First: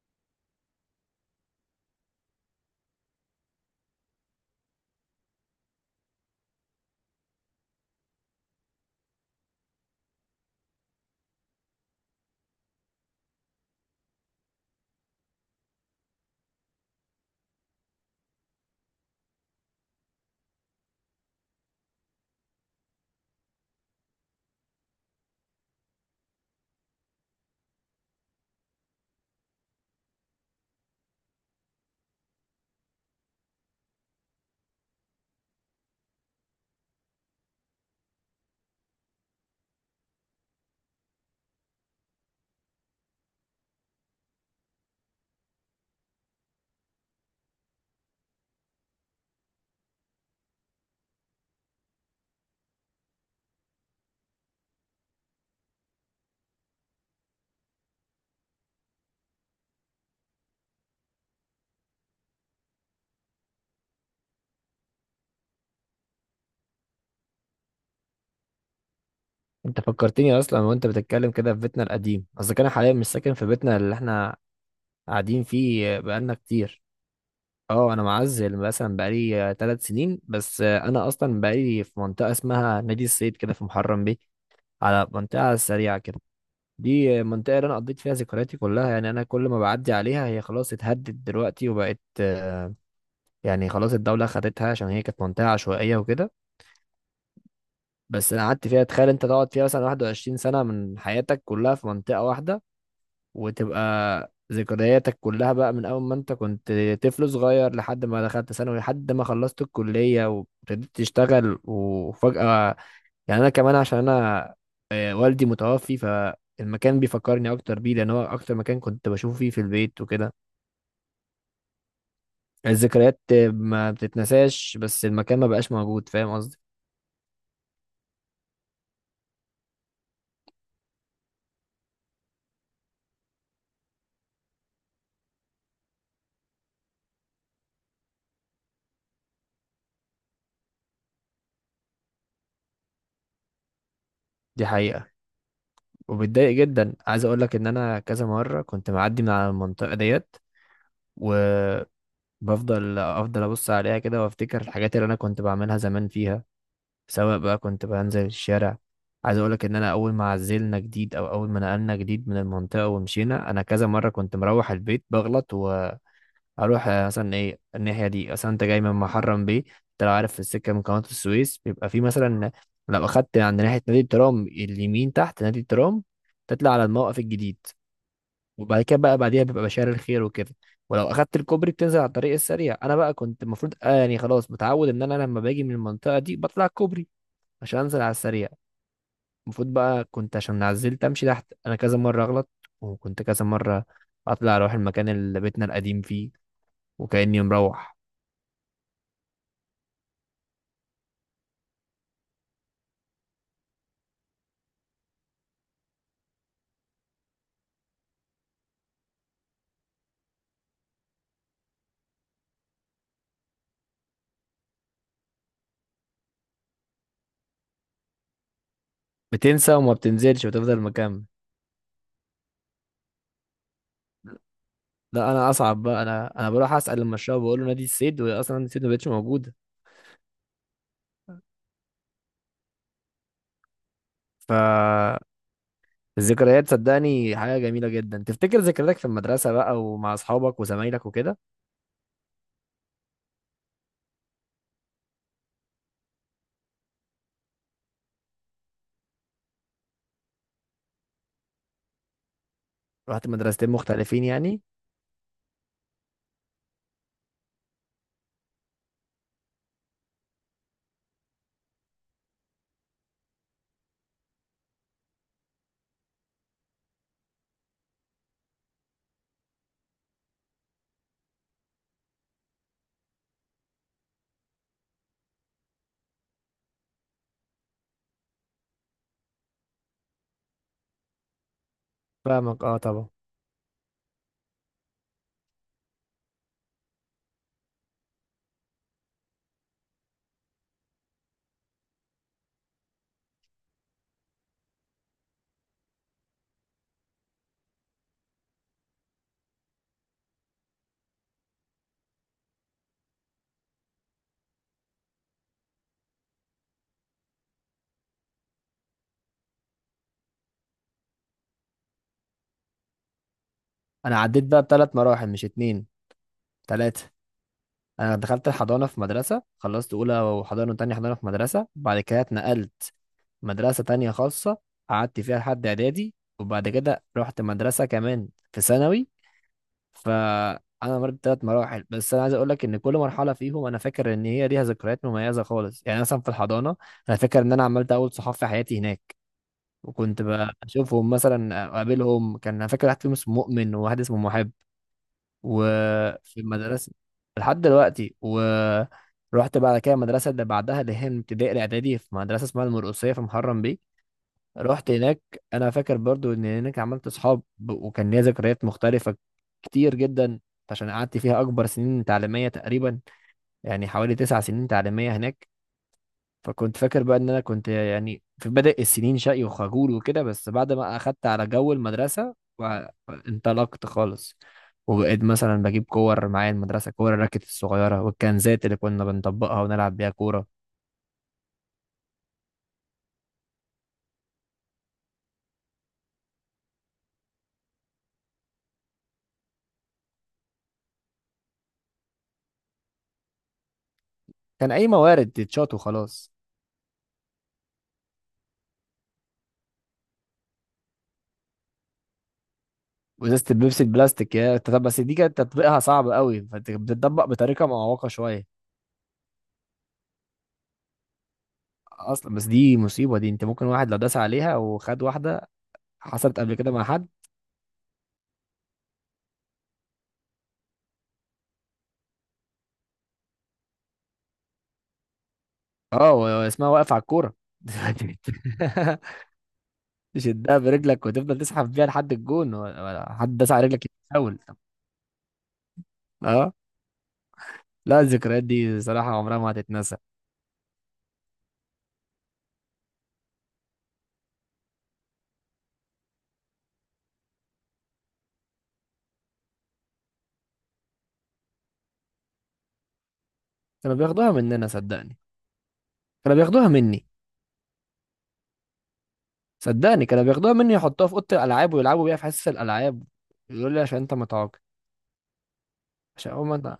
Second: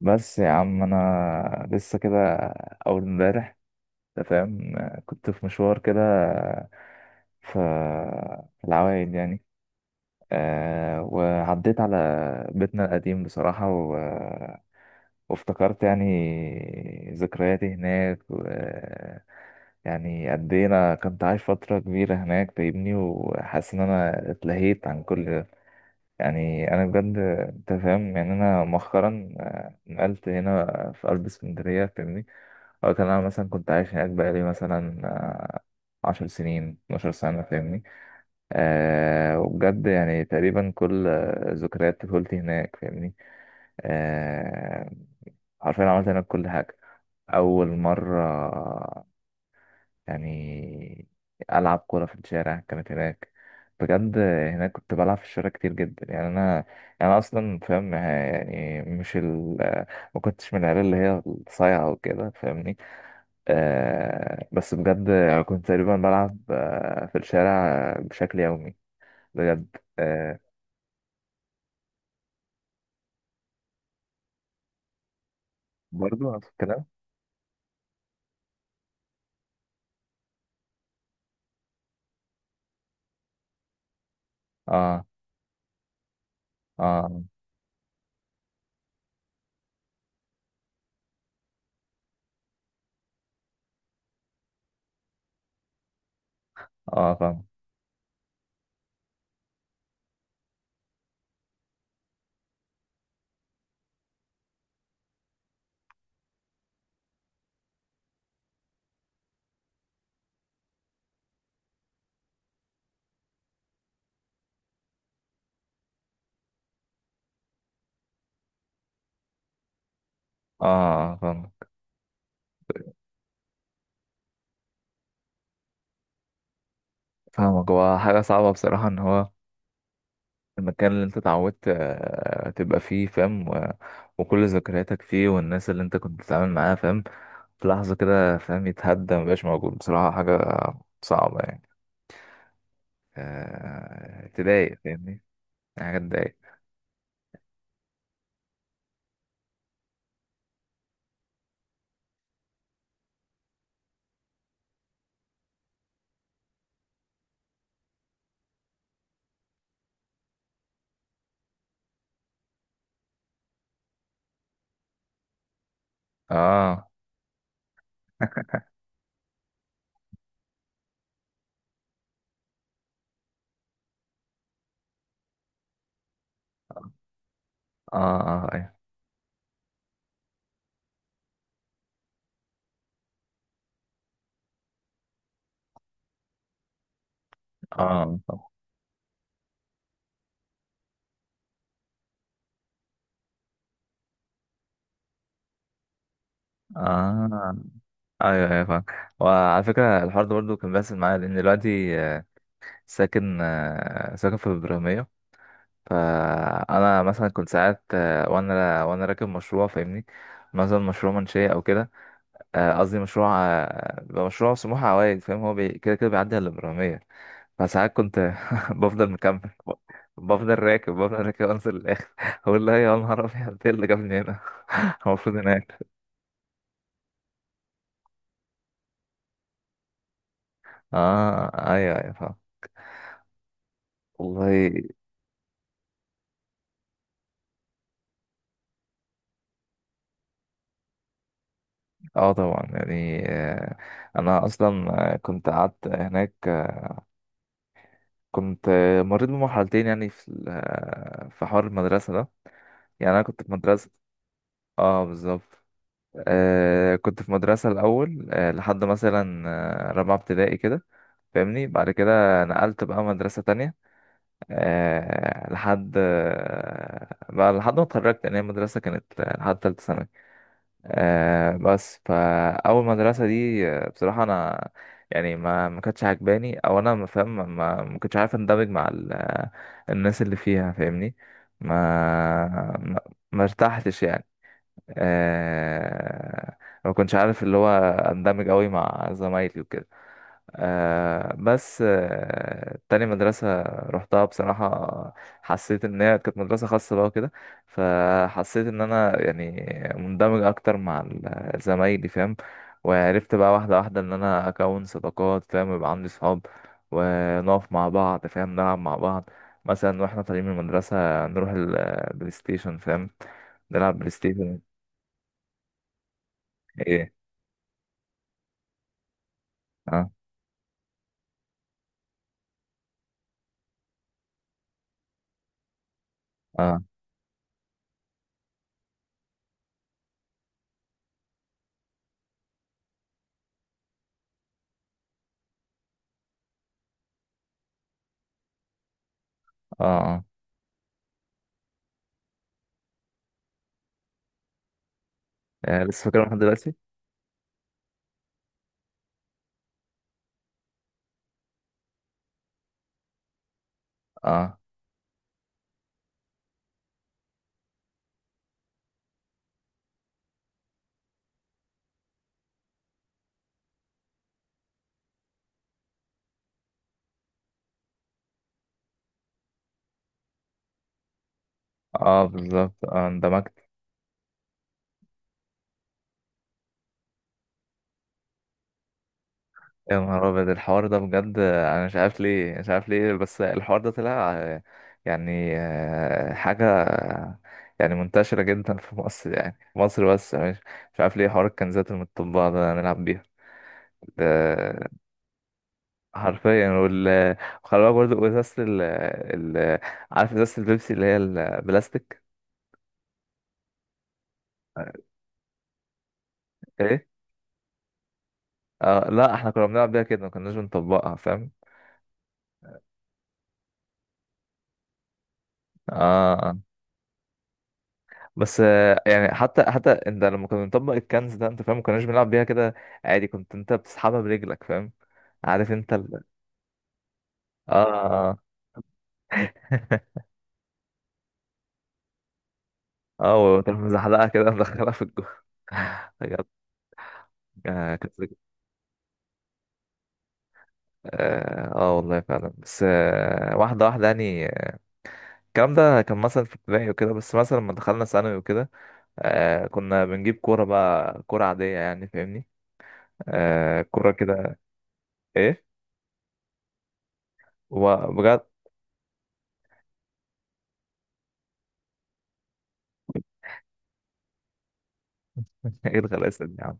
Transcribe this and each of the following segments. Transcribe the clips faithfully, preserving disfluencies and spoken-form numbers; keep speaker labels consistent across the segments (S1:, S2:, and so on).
S1: بس يا عم انا لسه كده، اول امبارح، انت فاهم، كنت في مشوار كده ف- في العوايد يعني. أه، وعديت على بيتنا القديم بصراحة و... وافتكرت يعني ذكرياتي هناك. و... يعني قد ايه انا كنت عايش فترة كبيرة هناك، فاهمني، وحاسس ان انا اتلهيت عن كل. يعني انا بجد، انت فاهم، يعني انا مؤخرا آه، نقلت هنا في قلب اسكندريه، فاهمني. او كان انا مثلا كنت عايش هناك بقالي مثلا آه، عشر سنين، 12 سنه، فاهمني. أه، وبجد يعني تقريبا كل آه، ذكريات طفولتي هناك، فاهمني. أه. حرفيا عملت هناك كل حاجه، اول مره يعني ألعب كورة في الشارع كانت هناك. بجد هناك كنت بلعب في الشارع كتير جدا، يعني أنا، يعني أنا أصلا فاهم، يعني مش ال ما كنتش من العيال اللي هي الصايعة وكده، فاهمني. آه، بس بجد يعني كنت تقريبا بلعب آه، في الشارع بشكل يومي، بجد.
S2: انت فكرتني
S1: آه.
S2: اصلا وانت بتتكلم كده في بيتنا القديم، اصل انا حاليا مش ساكن في بيتنا اللي احنا قاعدين فيه
S1: برضه
S2: بقالنا
S1: نفس
S2: كتير.
S1: الكلام.
S2: اه انا معزل مثلا بقالي ثلاث سنين بس. آه، انا اصلا بقالي في منطقه اسمها نادي الصيد كده في محرم بيه،
S1: اه،
S2: على منطقه سريعه كده.
S1: اه،
S2: دي منطقه اللي انا قضيت فيها ذكرياتي كلها، يعني انا كل ما بعدي عليها هي خلاص اتهدت دلوقتي وبقت آه، يعني خلاص الدوله خدتها عشان هي كانت منطقه عشوائيه وكده.
S1: اه، فاهم.
S2: بس انا قعدت فيها، تخيل انت تقعد فيها مثلا واحد وعشرين سنه من حياتك كلها في منطقه واحده، وتبقى ذكرياتك كلها بقى من أول ما أنت كنت طفل صغير لحد ما دخلت ثانوي لحد ما خلصت الكلية وابتديت تشتغل، وفجأة يعني أنا كمان عشان أنا آه، والدي متوفي، فالمكان بيفكرني أكتر بيه لأن هو أكتر مكان كنت بشوفه فيه في البيت وكده.
S1: اه، فاهم.
S2: الذكريات ما بتتنساش بس المكان ما بقاش موجود، فاهم قصدي؟
S1: فاهمك، هو حاجة صعبة بصراحة ان هو المكان اللي انت اتعودت آه، تبقى فيه، فاهم، و- وكل ذكرياتك فيه، والناس اللي انت كنت بتتعامل معاها، فاهم، في لحظة كده، فاهم، يتهدى مبقاش موجود، بصراحة حاجة صعبة يعني، آه،
S2: دي
S1: تضايق
S2: حقيقة،
S1: فاهمني، يعني حاجة تضايق.
S2: وبتضايق جدا. عايز أقول لك إن أنا كذا مرة كنت معدي من على المنطقة ديت و... بفضل افضل ابص عليها كده وافتكر الحاجات اللي انا كنت بعملها زمان فيها، سواء بقى كنت بنزل الشارع. عايز اقولك ان انا اول ما عزلنا جديد او اول ما نقلنا جديد من المنطقه ومشينا، انا كذا مره كنت مروح البيت بغلط واروح
S1: اه،
S2: آه، مثلا، ايه الناحيه دي، مثلا انت جاي من محرم بيه، انت لو عارف في السكه من قناه السويس بيبقى في مثلا لو اخدت عند ناحيه نادي الترام اليمين تحت نادي الترام تطلع على الموقف الجديد،
S1: اه، اه، ايوه.
S2: وبعد كده بقى بعديها بيبقى بشار الخير وكده، ولو اخدت الكوبري بتنزل على الطريق السريع. انا بقى كنت المفروض آه يعني خلاص متعود ان انا لما باجي من المنطقه دي بطلع الكوبري عشان انزل على
S1: اه،
S2: السريع.
S1: طبعا.
S2: المفروض بقى كنت عشان عزلت امشي تحت، انا كذا مره اغلط وكنت كذا مره اطلع اروح المكان اللي بيتنا القديم فيه، وكاني
S1: اه،
S2: مروح.
S1: ايوه، ايوه، فاهم. وعلى فكرة الحوار ده برضه كان بيحصل معايا، لأن دلوقتي آه، ساكن آه، ساكن في إبراهيمية. فانا مثلا كنت ساعات، آه، وانا وانا راكب مشروع، فاهمني، مثلا مشروع منشيه او كده. آه، قصدي مشروع آه، بيبقى مشروع سموحه عوائد، فاهم، هو بي- كده كده بيعدي على الابراهيميه. فساعات كنت بفضل مكمل. ب-
S2: بتنسى وما بتنزلش
S1: بفضل
S2: وتفضل
S1: راكب
S2: مكمل.
S1: بفضل راكب انزل للاخر اقول لا يا نهار ابيض ايه اللي جابني هنا هو
S2: لا
S1: المفروض
S2: انا
S1: هناك.
S2: اصعب بقى، انا انا بروح اسال المشروع بقول له نادي السيد، واصلا نادي السيد ما بقتش موجوده.
S1: اه، ايوه، ايوه، فاهم.
S2: ف
S1: والله.
S2: الذكريات صدقني حاجة جميلة جدا، تفتكر ذكرياتك في المدرسة بقى ومع أصحابك وزمايلك وكده.
S1: اه، طبعا يعني آه، انا اصلا آه، كنت قعدت هناك. كنت آه، مريت بمرحلتين، يعني في ال- آه، في حوار المدرسة ده. يعني أنا
S2: رحت
S1: كنت في
S2: مدرستين
S1: مدرسة.
S2: مختلفين يعني؟
S1: اه، بالظبط. آه، كنت في مدرسة الأول آه لحد مثلا آه، رابعة ابتدائي كده، فاهمني، بعد كده نقلت بقى مدرسة تانية. آه لحد آه بقى لحد ما اتخرجت. يعني هي المدرسة كانت آه، لحد تالتة ثانوي. آه، بس فاول مدرسه دي، آه، بصراحه انا يعني ما ما كانتش عجباني، او انا ما فاهم، ما ما ما كنتش عارف اندمج مع ال- آه، الناس اللي فيها، فاهمني.
S2: فاهمك،
S1: ما
S2: اه
S1: ما
S2: طبعا.
S1: ما ارتحتش يعني. آه، ما كنتش عارف اللي هو اندمج قوي مع زمايلي وكده. آه، بس آه تاني مدرسة رحتها بصراحة، حسيت إن هي كانت مدرسة خاصة بقى وكده. فحسيت إن أنا يعني مندمج أكتر مع ال- زمايلي، فاهم. وعرفت بقى واحدة واحدة إن أنا أكون صداقات، فاهم، ويبقى عندي صحاب، ونقف مع بعض، فاهم، نلعب مع بعض. مثلا واحنا طالعين من المدرسة نروح البلاي ستيشن، فاهم، نلعب بلاي
S2: أنا عديت
S1: ستيشن.
S2: بقى بثلاث مراحل مش اتنين، تلاتة.
S1: إيه؟
S2: أنا دخلت الحضانة في مدرسة، خلصت
S1: أه،
S2: أولى وحضانة وتانية حضانة في مدرسة، بعد كده اتنقلت مدرسة تانية خاصة، قعدت فيها لحد إعدادي، وبعد
S1: أه،
S2: كده رحت مدرسة كمان في ثانوي. فانا مريت بثلاث مراحل، بس انا عايز اقول لك ان كل مرحله فيهم انا فاكر ان هي ليها ذكريات مميزه خالص. يعني مثلا في الحضانه انا فاكر ان انا عملت اول صحاب في حياتي هناك،
S1: أه،
S2: وكنت
S1: آه.
S2: بشوفهم مثلا اقابلهم. كان انا فاكر واحد فيهم اسمه مؤمن وواحد اسمه محب.
S1: آه، لسه فاكرها لحد
S2: وفي
S1: دلوقتي؟
S2: المدرسه لحد دلوقتي. ورحت بعد كده المدرسه اللي بعدها، اللي هي من ابتدائي الاعدادي، في مدرسه اسمها المرقصيه في محرم بيه.
S1: اه،
S2: رحت هناك، انا فاكر برضو ان هناك عملت اصحاب ب- وكان ليا ذكريات مختلفه كتير جدا عشان قعدت فيها اكبر سنين تعليميه تقريبا، يعني حوالي تسع سنين تعليميه هناك. فكنت فاكر بقى ان انا كنت يعني في بدء السنين شقي وخجول وكده، بس بعد ما اخدت على جو
S1: اه،
S2: المدرسه
S1: بالظبط. اه، اندمجت.
S2: وانطلقت خالص وبقيت مثلا بجيب كور معايا المدرسه، كور الراكت الصغيره والكنزات اللي كنا بنطبقها ونلعب
S1: يا
S2: بيها
S1: نهار
S2: كوره.
S1: ابيض الحوار ده بجد، انا مش عارف ليه، مش عارف ليه، بس الحوار ده طلع آه، يعني آه، حاجة، آه، يعني منتشرة جدا في مصر، يعني في مصر، بس مش مش عارف ليه حوار الكنزات المطبعة ده نلعب بيها
S2: كان اي
S1: ده.
S2: موارد تتشاط وخلاص.
S1: حرفيا. وال وخلي بالك برضه ازازة ال ال عارف ازازة البيبسي اللي هي البلاستيك.
S2: وازازه البيبسي البلاستيك يا انت. طب بس دي كانت تطبيقها صعب قوي، فانت
S1: ايه؟
S2: بتطبق بطريقه معوقه شويه.
S1: اه، لا احنا كنا بنلعب بيها كده، ما كناش بنطبقها، فاهم.
S2: اصلا بس دي مصيبه، دي انت ممكن واحد لو داس عليها وخد واحده. حصلت قبل
S1: اه،
S2: كده مع حد.
S1: بس آه، يعني حتى حتى انت لما كنا بنطبق الكنز ده، انت فاهم، ما كناش بنلعب بيها كده عادي، كنت انت بتسحبها برجلك، فاهم، عارف انت
S2: اه و-
S1: ال...
S2: واسمها واقف على الكوره.
S1: اه، اه
S2: تشدها برجلك وتفضل تسحب بيها لحد الجون، و- ولا حد داس
S1: اه،
S2: على
S1: وتروح
S2: رجلك
S1: مزحلقها
S2: يتفاول.
S1: كده مدخلها في الجو بجد.
S2: اه
S1: آه،
S2: لا
S1: كانت ذك-
S2: الذكريات دي صراحه عمرها ما هتتنسى.
S1: اه آه، والله فعلا. بس آه واحدة واحدة يعني، الكلام ده كان مثلا في ابتدائي وكده، بس مثلا لما دخلنا ثانوي وكده، آه، كنا بنجيب كورة بقى، كورة عادية يعني، فاهمني. آه،
S2: كانوا
S1: كورة
S2: بياخدوها
S1: كده.
S2: مننا صدقني،
S1: ايه؟
S2: كانوا بياخدوها مني.
S1: وبجد
S2: صدقني كانوا بياخدوها مني، يحطوها في اوضه الالعاب ويلعبوا بيها في حصص الالعاب. يقول لي عشان انت متعاقد.
S1: ايه
S2: عشان هو
S1: الغلاسة دي؟
S2: ما.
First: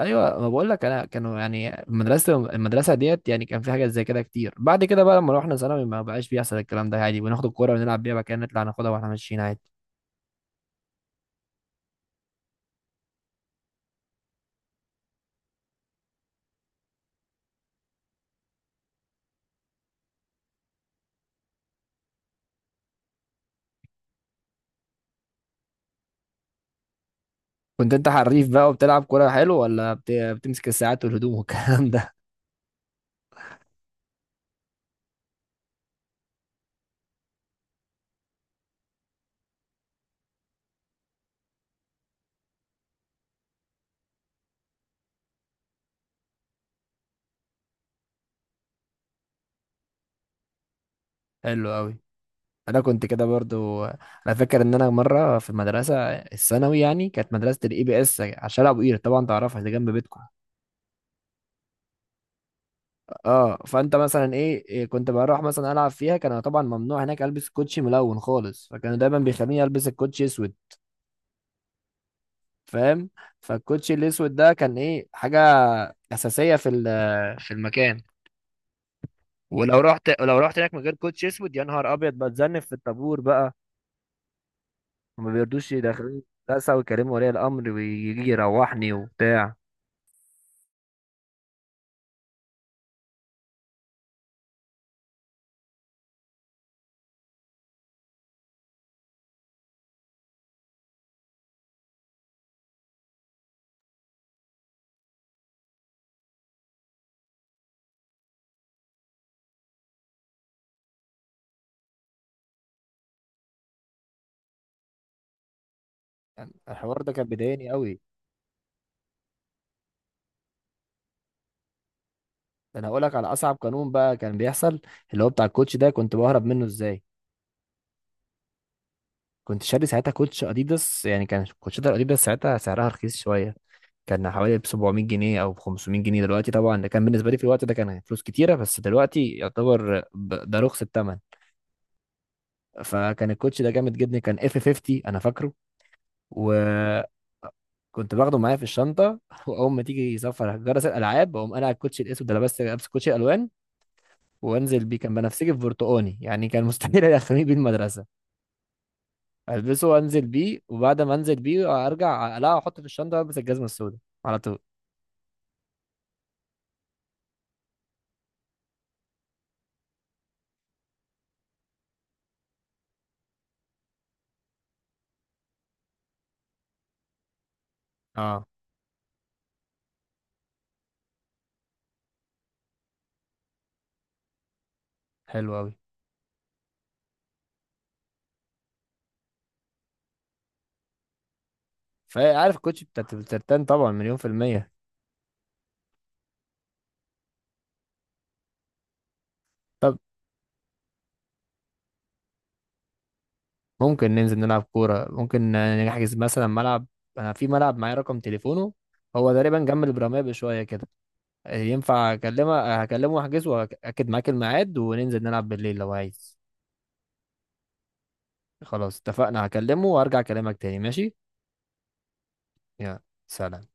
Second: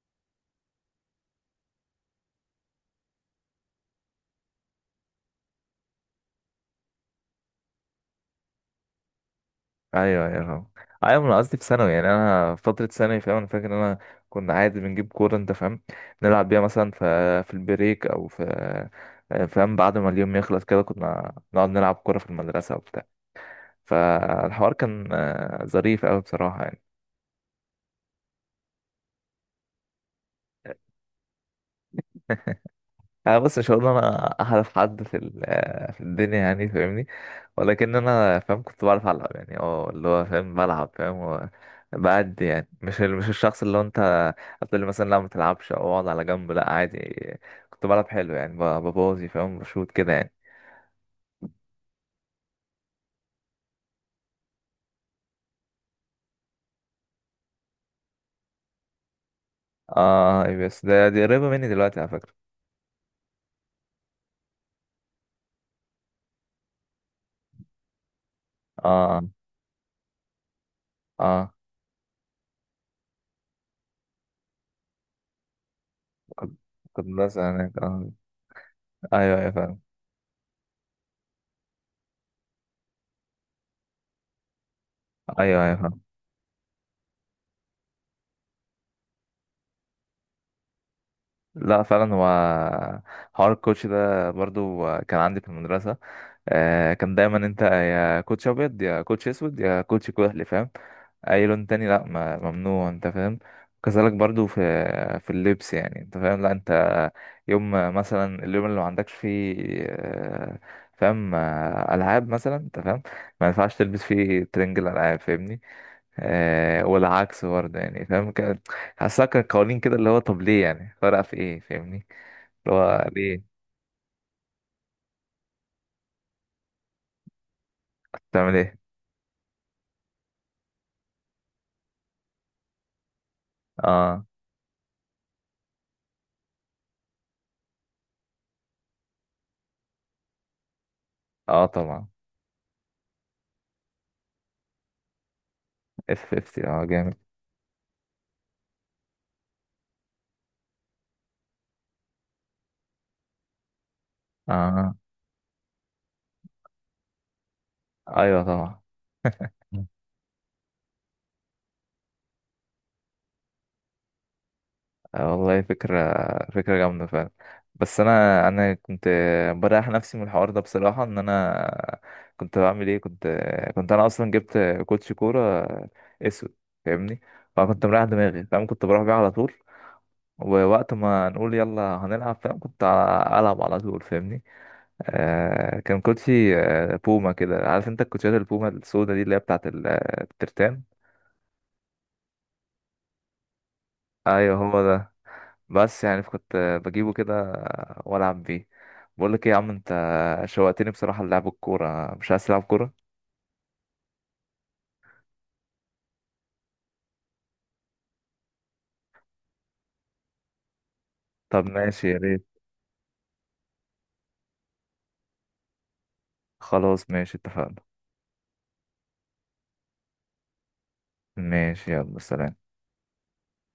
S2: ايوه، ما بقول لك انا كانوا يعني، المدرسه المدرسه ديت يعني كان في حاجات زي كده كتير. بعد كده بقى لما روحنا ثانوي ما بقاش بيحصل الكلام ده، عادي بناخد الكوره ونلعب بيها مكان، نطلع ناخدها واحنا ماشيين عادي.
S1: ايوه، ايوه، فاهم. ايوه، انا قصدي في ثانوي، يعني انا فتره ثانوي، فاهم، انا فاكر ان انا كنا عادي بنجيب كوره، انت فاهم، نلعب بيها مثلا في في البريك او في، فاهم، بعد ما اليوم يخلص كده كنا نقعد نلعب كوره في المدرسه وبتاع. فالحوار كان آه، ظريف قوي بصراحه يعني.
S2: كنت انت حريف بقى وبتلعب كوره حلو، ولا بت... بتمسك الساعات والهدوم والكلام ده؟
S1: انا بص، مش هقول انا احرف حد في ال- في الدنيا، يعني فاهمني، ولكن انا فاهم كنت بعرف العب يعني، اه، اللي هو فاهم بلعب فاهم و- بعد، يعني مش ال- مش الشخص اللي هو انت هتقول لي مثلا لا ما تلعبش او اقعد على جنب، لا عادي كنت بلعب حلو يعني، ب- ببوظي فاهم، بشوط كده يعني.
S2: حلو قوي. انا كنت كده برضو. انا فاكر ان انا مره في المدرسه الثانوي، يعني كانت مدرسه الاي بي اس على شارع ابو قير، طبعا تعرفها دي جنب بيتكم.
S1: اه، أي. بس ده دي قريبة مني دلوقتي على فكرة.
S2: اه فانت مثلا ايه إيه، كنت بروح مثلا العب فيها. كان طبعا ممنوع هناك البس كوتشي ملون خالص، فكانوا دايما
S1: اه،
S2: بيخليني البس الكوتشي اسود،
S1: اه.
S2: فاهم؟ فالكوتشي الاسود ده كان ايه، حاجه اساسيه
S1: كنت
S2: في
S1: كنت بس
S2: ال- في
S1: هناك
S2: المكان.
S1: اه. ايوه، ايوه، فاهم.
S2: ولو رحت لو رحت هناك من غير كوتشي اسود يا نهار ابيض، بتذنب في الطابور بقى وما
S1: ايوه،
S2: بيردوش
S1: ايوه، فاهم.
S2: يدخلوني المدرسه، ويكلموا ولي الامر ويجي يروحني وبتاع.
S1: لا، فعلا هو حوار الكوتش ده برضو كان عندي في المدرسة. آه، كان دايما انت يا كوتش ابيض، يا كوتش اسود، يا كوتش كحلي، فاهم، اي لون تاني لا، ما- ممنوع، انت فاهم. كذلك برضو في في اللبس، يعني انت فاهم، لا انت يوم مثلا اليوم اللي ما عندكش فيه آه، فاهم آه، العاب مثلا انت فاهم، ما ينفعش تلبس فيه ترنج الالعاب فاهمني. آه،
S2: الحوار ده كان
S1: والعكس
S2: بيضايقني
S1: برضه
S2: قوي.
S1: يعني، فاهم كده. حاسسها كان قوانين كده اللي هو طب ليه، يعني فرق في ايه؟ فاهمني اللي
S2: ده انا هقول
S1: هو
S2: لك على
S1: ليه؟
S2: اصعب قانون بقى كان بيحصل، اللي هو بتاع الكوتش ده، كنت بهرب منه ازاي.
S1: بتعمل ايه؟
S2: كنت شاري ساعتها كوتش اديداس، يعني كان كوتشات الاديداس ساعتها سعرها رخيص شويه،
S1: اه،
S2: كان حوالي ب سبعمائة جنيه او ب خمسمية جنيه. دلوقتي طبعا ده كان بالنسبه لي في الوقت ده كان فلوس كتيره، بس دلوقتي يعتبر ب- ده رخص الثمن.
S1: اه، طبعا.
S2: فكان الكوتش ده جامد جدا، كان اف خمسين انا فاكره.
S1: اف 50 اه،
S2: وكنت
S1: جامد.
S2: باخده معايا في الشنطه واول ما تيجي سفر جرس الالعاب اقوم انا على الكوتش الاسود ده لابس لابس كوتش الوان وانزل
S1: اه،
S2: بيه، كان بنفسجي في برتقاني، يعني كان مستحيل يدخلني بيه المدرسه.
S1: ايوه، طبعا.
S2: البسه وانزل بيه، وبعد ما انزل بيه ارجع اقلعه واحطه في الشنطه والبس الجزمه السوداء على طول.
S1: آه، والله فكرة، فكرة جامدة فعلا. بس انا انا كنت بريح نفسي من الحوار ده بصراحة، ان انا كنت بعمل ايه، كنت كنت انا اصلا جبت كوتش كورة اسود، فاهمني، فكنت مريح دماغي،
S2: اه
S1: فاهم، كنت بروح بيه على طول. ووقت ما نقول يلا هنلعب، فاهم، كنت ع- ألعب على طول، فاهمني.
S2: حلو قوي.
S1: آه، كان كوتشي آه بوما كده، عارف انت الكوتشيات البوما السودا دي اللي هي بتاعت ال- آه، الترتان.
S2: فعارف الكوتش بتاعت الترتان طبعا مليون في
S1: ايوه
S2: الميه
S1: هو ده. بس يعني كنت آه، بجيبه كده والعب بيه. بقول لك ايه يا عم انت،
S2: طب
S1: شوقتني بصراحة للعب الكورة، مش عايز تلعب كورة؟
S2: ممكن ننزل نلعب كوره؟ ممكن نحجز مثلا ملعب، انا في ملعب معايا رقم تليفونه، هو تقريبا جنب البراميه بشويه كده.
S1: طب ماشي،
S2: ينفع
S1: يا ريت.
S2: اكلمه؟ هكلمه واحجز واكد معاك الميعاد وننزل نلعب بالليل لو عايز.
S1: خلاص ماشي، اتفقنا.
S2: خلاص اتفقنا، هكلمه وارجع اكلمك تاني. ماشي،
S1: ماشي، يلا سلام.
S2: يا سلام.